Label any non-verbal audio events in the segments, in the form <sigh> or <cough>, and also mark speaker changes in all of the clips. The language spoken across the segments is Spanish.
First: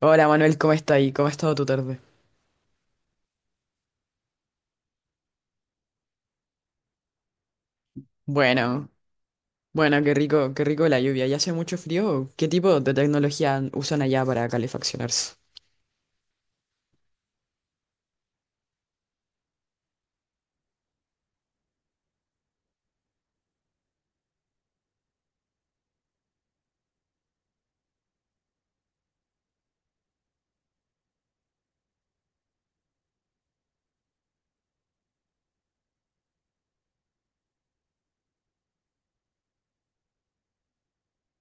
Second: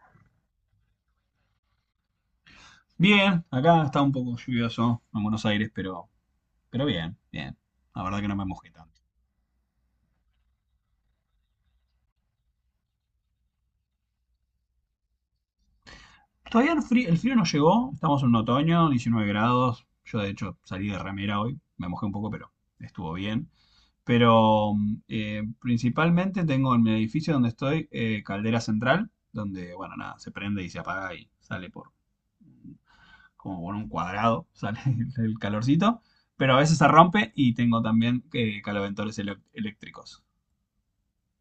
Speaker 1: Hola Manuel, ¿cómo está ahí? ¿Cómo ha estado tu tarde?
Speaker 2: Bien, acá está un poco lluvioso en Buenos Aires, pero bien, bien. La verdad que no me mojé
Speaker 1: Bueno,
Speaker 2: tanto.
Speaker 1: bueno, qué rico la lluvia. ¿Ya hace mucho frío? ¿Qué tipo de tecnología usan allá para calefaccionarse?
Speaker 2: Todavía el frío no llegó, estamos en un otoño, 19 grados. Yo de hecho salí de remera hoy, me mojé un poco, pero estuvo bien. Pero principalmente tengo en mi edificio donde estoy caldera central, donde, bueno, nada, se prende y se apaga y sale por como por un cuadrado, <laughs> sale el calorcito, pero a veces se rompe y tengo también eléctricos.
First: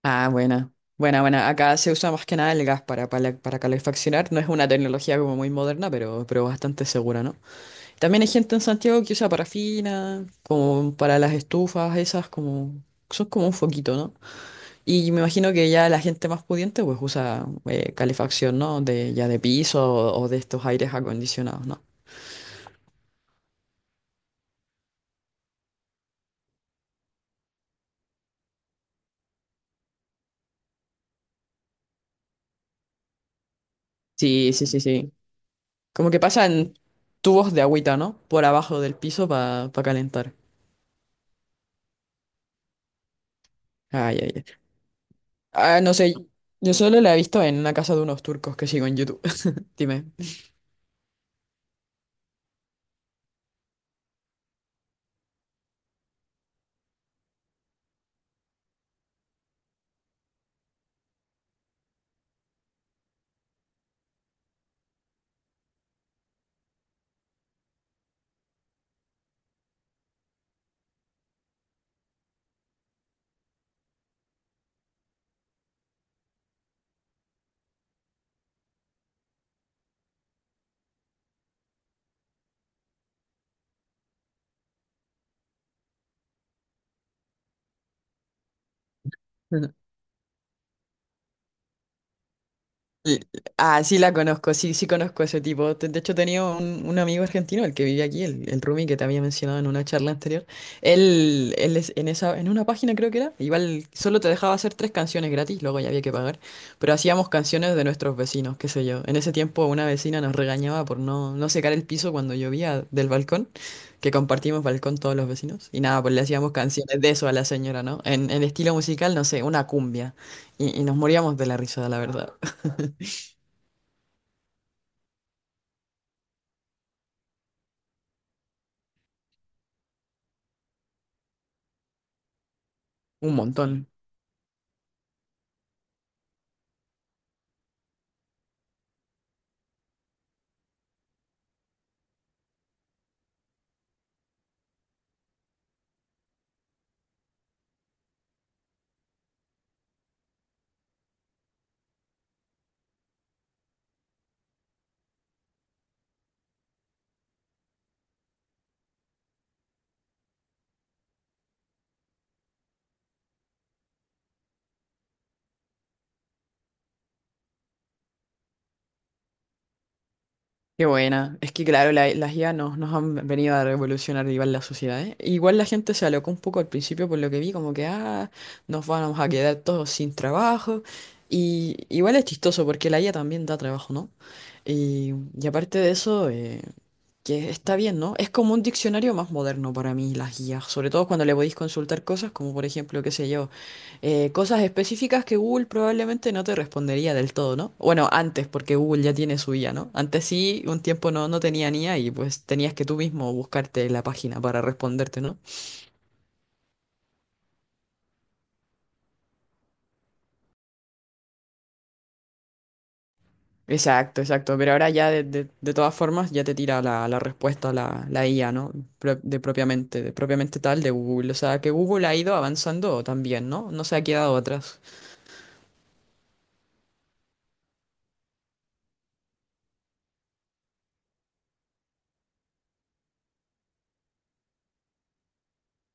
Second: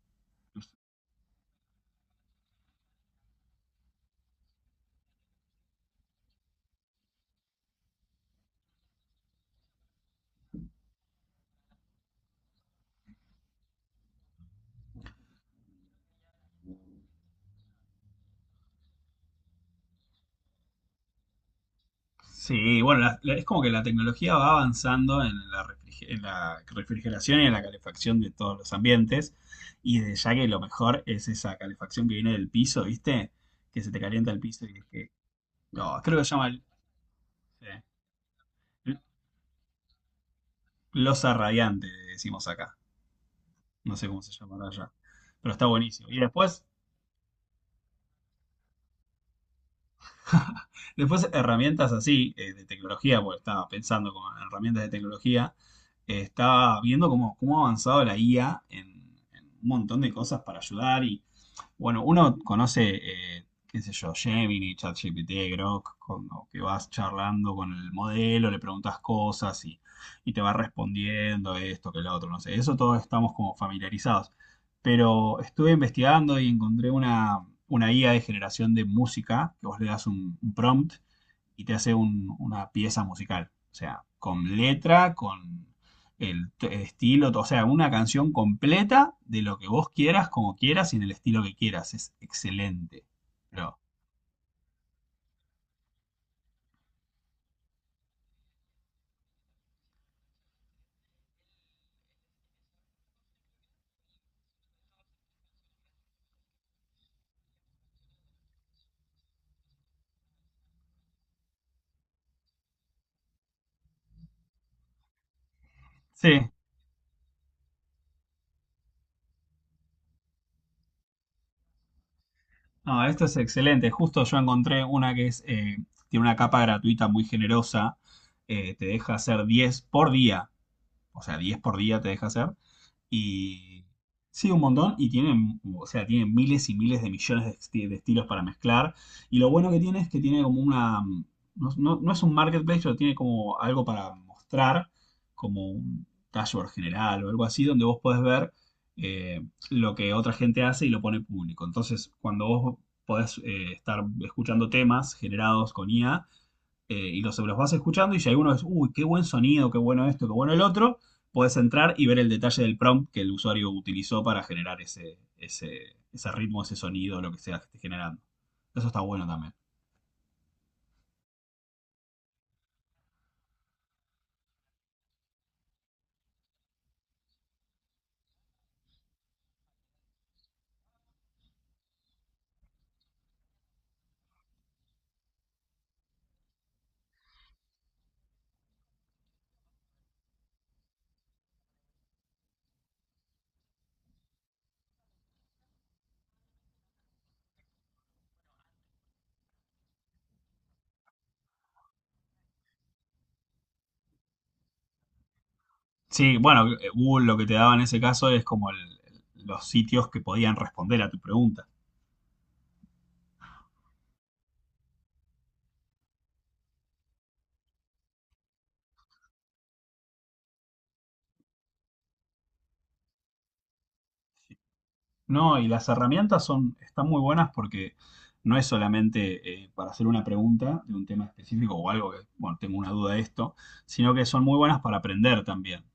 Speaker 1: Ah, buena, buena, buena. Acá se usa más que nada el gas para calefaccionar. No es una tecnología como muy moderna, pero bastante segura, ¿no? También hay gente en Santiago que usa parafina, como para las estufas, esas como... son como un foquito, ¿no? Y me imagino que ya la gente más pudiente pues usa calefacción, ¿no? De, ya de piso o de estos aires acondicionados, ¿no?
Speaker 2: Sí, bueno, es como que la tecnología va avanzando en la, en la refrigeración y en la calefacción de todos los ambientes. Y de ya que lo mejor es esa calefacción que viene del piso, ¿viste? Que se te calienta el
Speaker 1: Sí,
Speaker 2: piso
Speaker 1: sí,
Speaker 2: y
Speaker 1: sí,
Speaker 2: es que.
Speaker 1: sí.
Speaker 2: No,
Speaker 1: Como
Speaker 2: creo
Speaker 1: que
Speaker 2: que se llama
Speaker 1: pasan tubos de
Speaker 2: eh,
Speaker 1: agüita, ¿no? Por abajo del piso para calentar.
Speaker 2: losa radiante, decimos acá. No sé
Speaker 1: Ay,
Speaker 2: cómo
Speaker 1: ay,
Speaker 2: se
Speaker 1: ay.
Speaker 2: llamará allá. Pero está
Speaker 1: Ah, no
Speaker 2: buenísimo.
Speaker 1: sé. Yo solo la he visto en una casa de unos turcos que sigo en YouTube. <laughs> Dime.
Speaker 2: Después, herramientas así, de tecnología, porque estaba pensando con herramientas de tecnología, estaba viendo cómo, cómo ha avanzado la IA en un montón de cosas para ayudar. Y bueno, uno conoce, qué sé yo, Gemini, ChatGPT, Grok, cuando que vas charlando con el modelo, le preguntas cosas y te va respondiendo esto, que lo otro, no sé. Eso todos estamos como familiarizados. Pero estuve investigando y encontré una IA de generación de música, que vos le das un prompt y te hace una pieza musical. O sea, con letra, con el estilo, o sea, una canción completa de lo que vos quieras, como quieras y en el estilo que quieras. Es excelente.
Speaker 1: L-
Speaker 2: Pero,
Speaker 1: ah, sí la conozco, sí, sí conozco a ese tipo. Te- de hecho, tenía un amigo argentino, el que vivía aquí, el Rumi que te había mencionado en una charla anterior. En esa, en una página creo que era, igual solo te dejaba hacer tres canciones gratis, luego ya había que pagar. Pero hacíamos canciones de nuestros vecinos, qué sé yo. En ese tiempo una vecina nos regañaba por no secar el piso cuando llovía del balcón, que compartimos balcón todos los vecinos. Y nada, pues le
Speaker 2: sí,
Speaker 1: hacíamos canciones de eso a la señora, ¿no? En estilo musical, no sé, una cumbia. Y nos moríamos de la risa, la verdad.
Speaker 2: no, esto es excelente. Justo yo encontré una que es, tiene una capa gratuita muy generosa. Eh, te deja hacer 10 por día. O sea, 10 por día te deja hacer.
Speaker 1: Un
Speaker 2: Y
Speaker 1: montón.
Speaker 2: sí, un montón. Y tienen, o sea, tienen miles y miles de millones de, de estilos para mezclar. Y lo bueno que tiene es que tiene como una... No, no es un marketplace, pero tiene como algo para mostrar, como un dashboard general o algo así, donde vos podés ver eh, lo que otra gente hace y lo pone público. Entonces, cuando vos podés estar escuchando temas generados con IA, y los vas escuchando y si alguno es, uy, qué buen sonido, qué bueno esto, qué bueno el otro, puedes entrar y ver el detalle del prompt que el usuario utilizó para generar ese ritmo, ese sonido, lo que sea que esté generando. Eso está bueno también.
Speaker 1: Qué buena. Es que, claro, las IA nos, nos han venido a revolucionar igual la sociedad, ¿eh? Igual la gente se alocó un poco al principio por lo que vi, como que, ah, nos vamos a quedar todos sin trabajo. Y igual es chistoso porque la IA también da trabajo, ¿no? Y, y aparte de eso, que está bien, ¿no? Es como un diccionario más moderno para mí, las guías, sobre todo cuando le podéis consultar cosas como, por ejemplo, qué sé yo. Cosas específicas que Google probablemente no te respondería del todo, ¿no? Bueno, antes, porque Google ya tiene su IA, ¿no? Antes sí, un tiempo no, no tenía ni a y pues tenías que tú mismo buscarte la página para responderte, ¿no?
Speaker 2: Sí, bueno, Google lo que te daba en ese caso es como los sitios que podían responder a tu pregunta.
Speaker 1: Exacto, exacto. Pero ahora ya de todas formas ya te tira la, la respuesta la, la IA, ¿no? Pro- de propiamente tal de Google. O sea, que Google ha ido avanzando también, ¿no? No se ha quedado atrás.
Speaker 2: No, y las herramientas son, están muy buenas porque no es solamente para hacer una pregunta de un tema específico o algo que, bueno, tengo una duda de esto, sino que son muy buenas para aprender también.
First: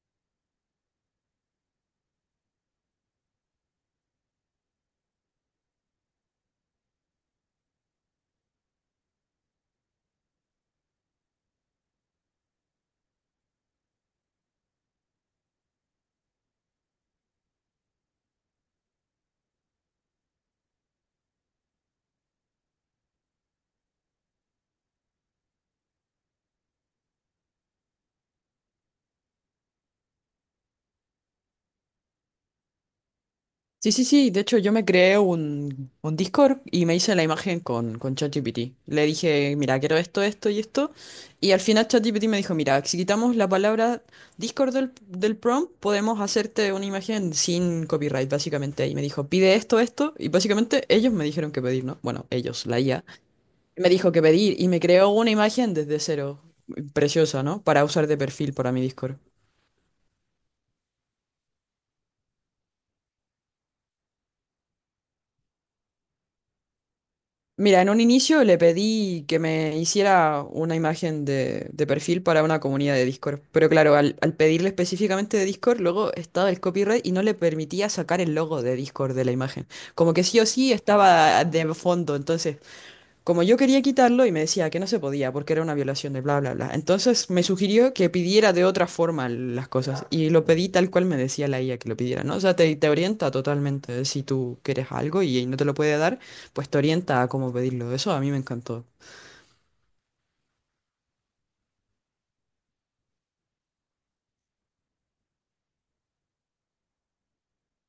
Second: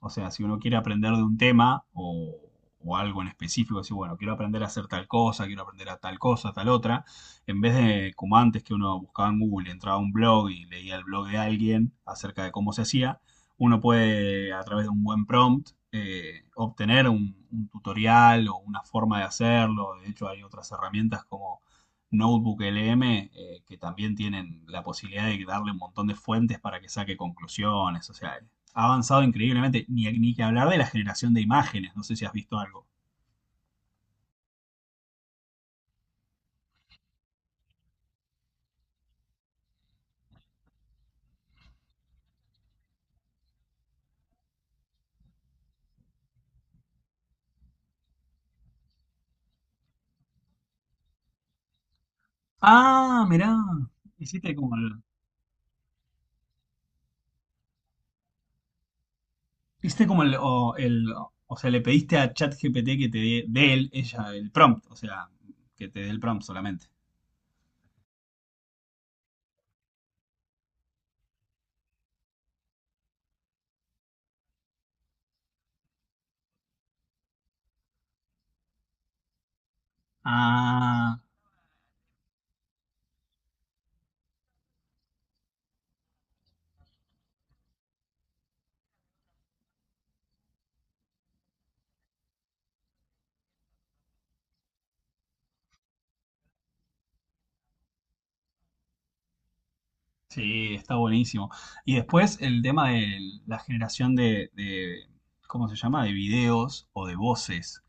Speaker 2: O sea, si uno quiere aprender de un tema o algo en específico, decir, bueno, quiero aprender a hacer tal cosa, quiero aprender a tal cosa, tal otra, en vez de como antes que uno buscaba en Google, entraba a un blog y leía el blog de alguien acerca de cómo se hacía, uno puede, a través de un buen prompt, obtener un tutorial o una forma de hacerlo. De hecho, hay otras herramientas como Notebook LM que también tienen la posibilidad de darle un montón de fuentes para que saque conclusiones. O sea, ha avanzado increíblemente. Ni que hablar de la generación de imágenes. No sé si has visto algo.
Speaker 1: Sí, sí, sí. De hecho, yo me creé un Discord y me hice la imagen con ChatGPT. Le dije, mira, quiero esto, esto y esto. Y al final ChatGPT me dijo, mira, si quitamos la palabra Discord del prompt, podemos hacerte una imagen sin copyright, básicamente. Y me dijo, pide esto, esto. Y básicamente ellos me dijeron que pedir, ¿no? Bueno, ellos, la IA.
Speaker 2: Ah, mirá.
Speaker 1: Me dijo que
Speaker 2: Hiciste
Speaker 1: pedir y
Speaker 2: como
Speaker 1: me
Speaker 2: el.
Speaker 1: creó una imagen desde cero. Preciosa, ¿no? Para usar de perfil para mi Discord.
Speaker 2: Hiciste como el. O, o sea, le pediste a ChatGPT que te dé, dé él, ella, el prompt. O sea, que te dé el prompt solamente.
Speaker 1: Mira, en un inicio le pedí que me hiciera una imagen de perfil para una comunidad de Discord. Pero claro, al pedirle específicamente de Discord, luego estaba el copyright y no le permitía sacar el logo de Discord de la imagen. Como que sí o sí
Speaker 2: Ah,
Speaker 1: estaba de fondo, entonces como yo quería quitarlo y me decía que no se podía porque era una violación de bla, bla, bla. Entonces me sugirió que pidiera de otra forma las cosas y lo pedí tal cual me decía la IA que lo pidiera, ¿no? O sea, te orienta totalmente. Si tú quieres algo y no te lo puede dar, pues te orienta a cómo pedirlo. Eso a mí me encantó.
Speaker 2: sí, está buenísimo. Y después el tema de la generación de, ¿cómo se llama? De videos o de voces.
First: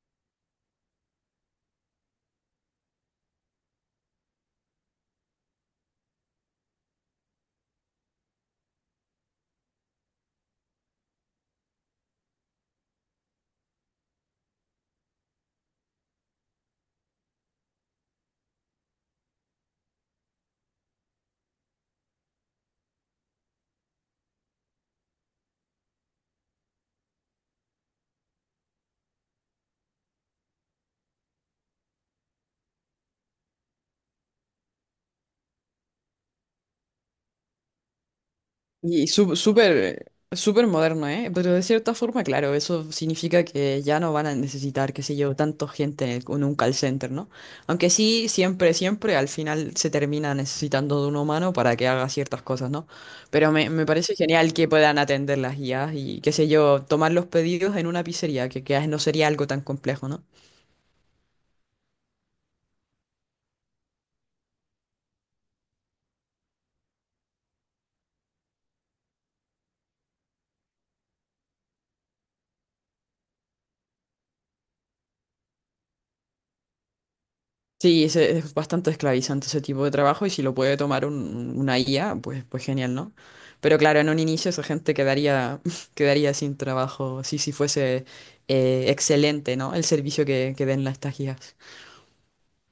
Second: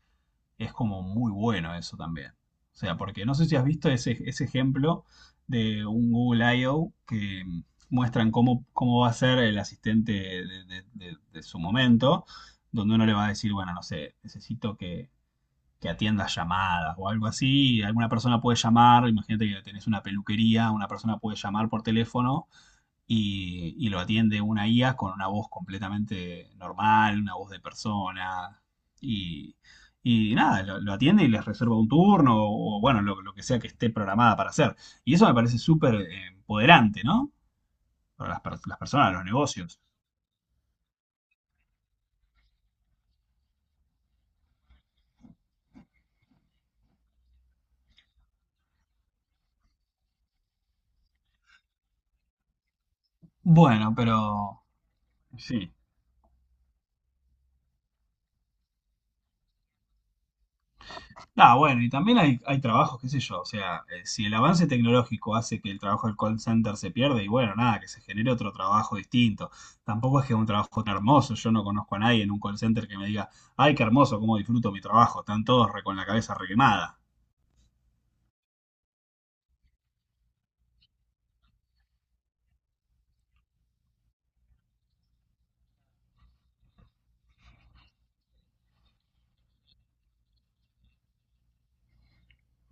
Speaker 2: Es como muy bueno eso también. O sea, porque no sé si has visto ese ejemplo de un Google I/O que muestran cómo, cómo va a ser el asistente de, de su momento, donde uno le va a decir, bueno, no sé, necesito que atiendas llamadas o algo así. Alguna persona puede llamar, imagínate que tenés una peluquería, una persona puede llamar por teléfono y lo atiende una IA con una voz completamente normal, una voz de persona. Y, y nada, lo atiende y les reserva un turno o bueno, lo que sea que esté programada para hacer. Y eso me parece súper empoderante, ¿no? Para las, las
Speaker 1: Y
Speaker 2: personas, los negocios.
Speaker 1: súper, súper moderno, ¿eh? Pero de cierta forma, claro, eso significa que ya no van a necesitar, qué sé yo, tanto gente en, en un call center, ¿no? Aunque sí, siempre, siempre al final se termina necesitando de un humano para que haga ciertas cosas, ¿no? Pero me
Speaker 2: Bueno,
Speaker 1: parece genial
Speaker 2: pero
Speaker 1: que puedan atender las
Speaker 2: sí.
Speaker 1: guías y, qué sé yo, tomar los pedidos en una pizzería, que no sería algo tan complejo, ¿no?
Speaker 2: Ah, bueno, y también hay trabajos, qué sé yo, o sea, si el avance tecnológico hace que el trabajo del call center se pierde, y bueno, nada, que se genere otro trabajo distinto. Tampoco es que es un trabajo tan hermoso, yo no conozco a nadie en un call center que me diga, ay, qué hermoso, cómo disfruto mi trabajo, están todos con la cabeza requemada.
Speaker 1: Sí, es bastante esclavizante ese tipo de trabajo y si lo puede tomar una IA, pues, pues genial, ¿no? Pero claro, en un inicio esa gente quedaría, <laughs> quedaría sin trabajo, sí, si fuese excelente, ¿no? El servicio que den las estas guías.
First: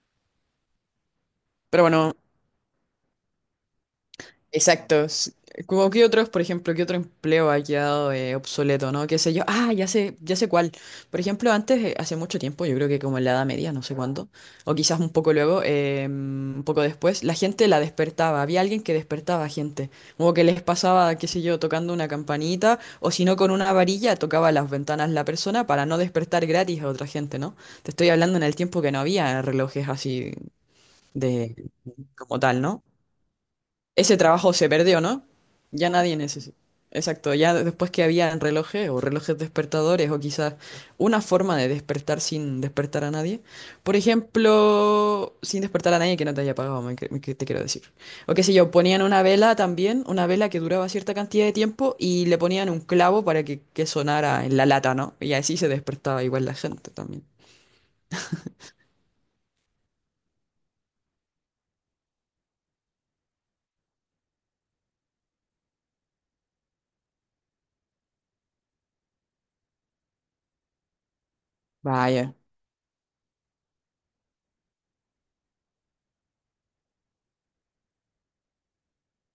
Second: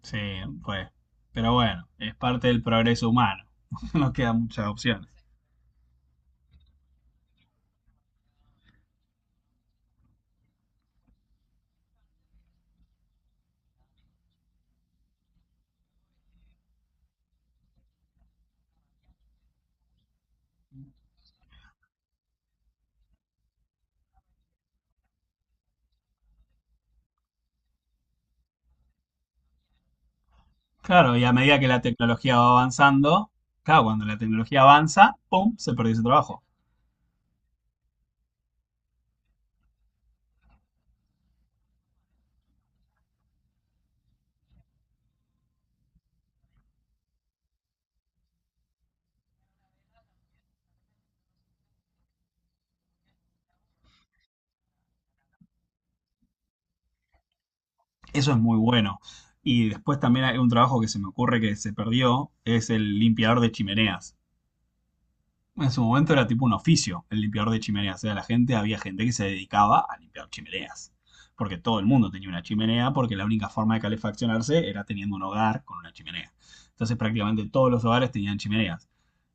Speaker 2: Sí, pues, pero
Speaker 1: Pero
Speaker 2: bueno, es
Speaker 1: bueno,
Speaker 2: parte del progreso humano, <laughs> no quedan muchas
Speaker 1: exacto.
Speaker 2: opciones.
Speaker 1: S- como que otros, por ejemplo, qué otro empleo ha quedado obsoleto, ¿no? Qué sé yo. Ah, ya sé cuál. Por ejemplo, antes, hace mucho tiempo, yo creo que como en la Edad Media, no sé cuándo, o quizás un poco luego, un poco después, la gente la despertaba. Había alguien que despertaba a gente. Como que les pasaba, qué sé yo, tocando una campanita, o si no, con una varilla tocaba las ventanas la persona para no despertar gratis a otra gente, ¿no? Te estoy hablando en el tiempo que no había relojes así
Speaker 2: Claro, y a
Speaker 1: de
Speaker 2: medida que la tecnología
Speaker 1: como
Speaker 2: va
Speaker 1: tal, ¿no?
Speaker 2: avanzando, claro, cuando la
Speaker 1: Ese trabajo
Speaker 2: tecnología
Speaker 1: se perdió,
Speaker 2: avanza,
Speaker 1: ¿no?
Speaker 2: ¡pum!, se
Speaker 1: Ya
Speaker 2: perdió ese
Speaker 1: nadie
Speaker 2: trabajo.
Speaker 1: necesita. Exacto, ya después que había relojes o relojes despertadores o quizás una forma de despertar sin despertar a nadie. Por ejemplo, sin despertar a nadie que no te haya pagado, me, te quiero decir. O qué sé yo, ponían una vela también, una vela que duraba cierta cantidad de tiempo y le ponían un clavo para que sonara en la lata, ¿no? Y así se despertaba igual la gente también.
Speaker 2: Eso es muy bueno. Y después también hay un trabajo que se me ocurre que se perdió, es el limpiador de chimeneas. En su momento era tipo un oficio, el limpiador de chimeneas. O sea, la gente, había gente que se dedicaba a limpiar chimeneas. Porque todo el mundo tenía
Speaker 1: Vaya.
Speaker 2: una chimenea, porque la única forma de calefaccionarse era teniendo un hogar con una chimenea. Entonces prácticamente todos los hogares tenían chimeneas.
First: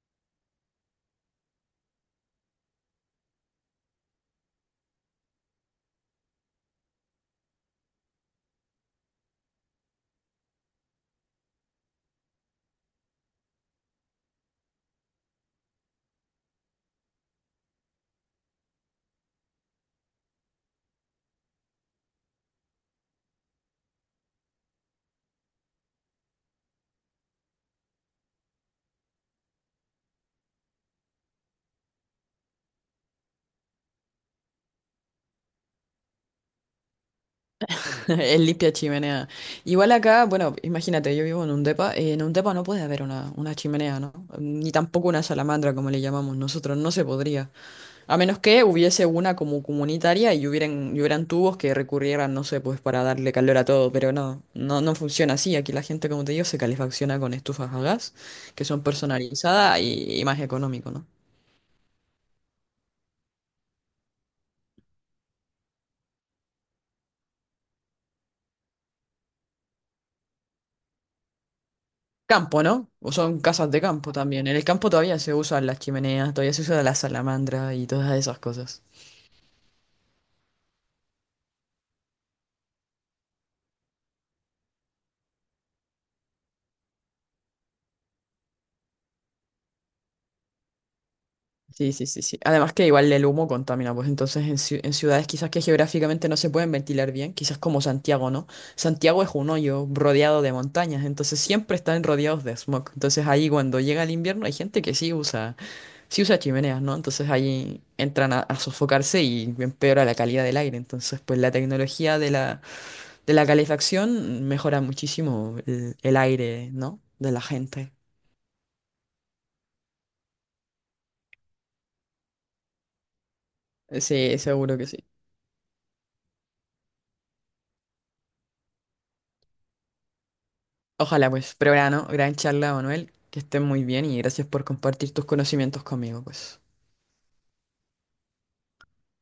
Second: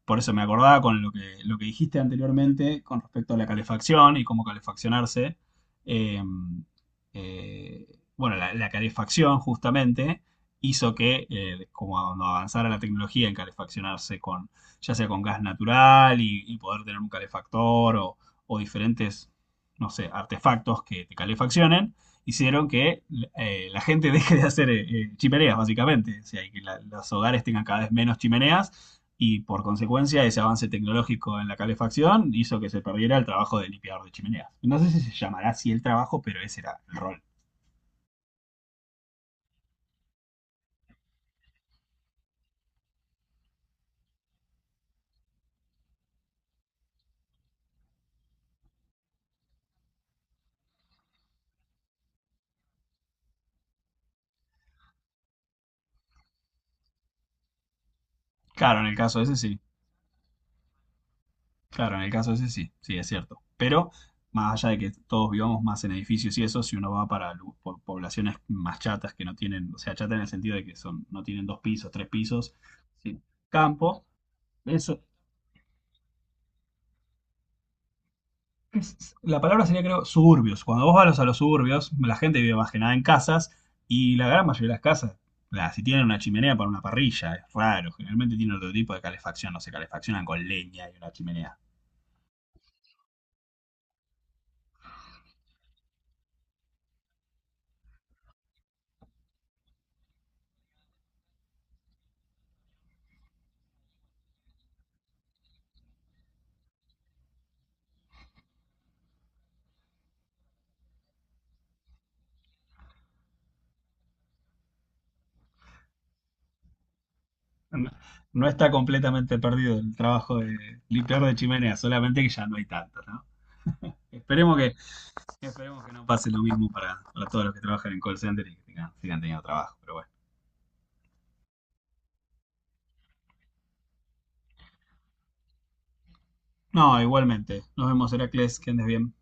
Speaker 2: Por eso me acordaba con lo que dijiste anteriormente con respecto a la calefacción y cómo calefaccionarse. Eh, eh, bueno, la calefacción justamente hizo que, como cuando avanzara la tecnología en calefaccionarse con, ya sea con gas natural y poder tener un calefactor o, diferentes, no sé, artefactos que te calefaccionen, hicieron que la gente <laughs> deje de hacer chimeneas, básicamente. O sea, que la, los hogares tengan cada vez menos chimeneas y por consecuencia ese avance tecnológico en la calefacción hizo que se perdiera el trabajo de limpiador de chimeneas. No sé si se llamará así el trabajo, pero ese era el rol.
Speaker 1: <laughs> El limpia chimenea. Igual acá, bueno, imagínate, yo vivo en un depa no puede haber una chimenea, ¿no? Ni tampoco una salamandra, como le llamamos nosotros, no se podría. A menos que hubiese una como comunitaria y hubieran tubos que recurrieran, no sé, pues para darle calor a todo, pero no, no, no funciona así. Aquí la gente, como te digo, se calefacciona con estufas a gas, que
Speaker 2: Claro,
Speaker 1: son
Speaker 2: en el caso ese sí.
Speaker 1: personalizadas y más económico, ¿no?
Speaker 2: Claro, en el caso ese sí. Sí, es cierto. Pero más allá de que todos vivamos más en edificios y eso, si uno va para poblaciones más chatas que no tienen, o sea, chata en el sentido de que son, no tienen dos pisos, tres pisos,
Speaker 1: Campo, ¿no? O
Speaker 2: sí,
Speaker 1: son casas de
Speaker 2: campo,
Speaker 1: campo también. En el campo
Speaker 2: eso,
Speaker 1: todavía se usan las chimeneas, todavía se usa la salamandra y todas esas cosas.
Speaker 2: la palabra sería, creo, suburbios. Cuando vos vas a los suburbios, la gente vive más que nada en casas y la gran mayoría de las casas, si tienen una chimenea para una parrilla, es raro. Generalmente tienen otro tipo de calefacción, no se calefaccionan con leña y una chimenea.
Speaker 1: Sí, sí, sí, sí. Además que igual el humo contamina, pues entonces en, en ciudades quizás que geográficamente no se pueden ventilar bien, quizás como Santiago, ¿no? Santiago es un hoyo rodeado de montañas, entonces siempre están rodeados de smog. Entonces ahí cuando llega el invierno hay gente que sí usa chimeneas, ¿no? Entonces ahí entran a sofocarse y empeora la calidad del aire. Entonces, pues la tecnología de la calefacción mejora muchísimo el aire, ¿no? De la
Speaker 2: No,
Speaker 1: gente.
Speaker 2: no está completamente perdido el trabajo de limpiar de chimenea, solamente que ya no hay tanto, ¿no?
Speaker 1: Sí,
Speaker 2: Esperemos que,
Speaker 1: seguro que sí.
Speaker 2: esperemos que no pase lo mismo para todos los que trabajan en call center y que sigan teniendo trabajo, pero bueno.
Speaker 1: Ojalá pues, pero gran, ¿no? Gran charla, Manuel, que estés muy bien y gracias por compartir tus conocimientos conmigo, pues.
Speaker 2: No, igualmente. Nos vemos, Heracles, que andes bien.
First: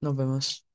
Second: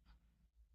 Speaker 1: Nos vemos.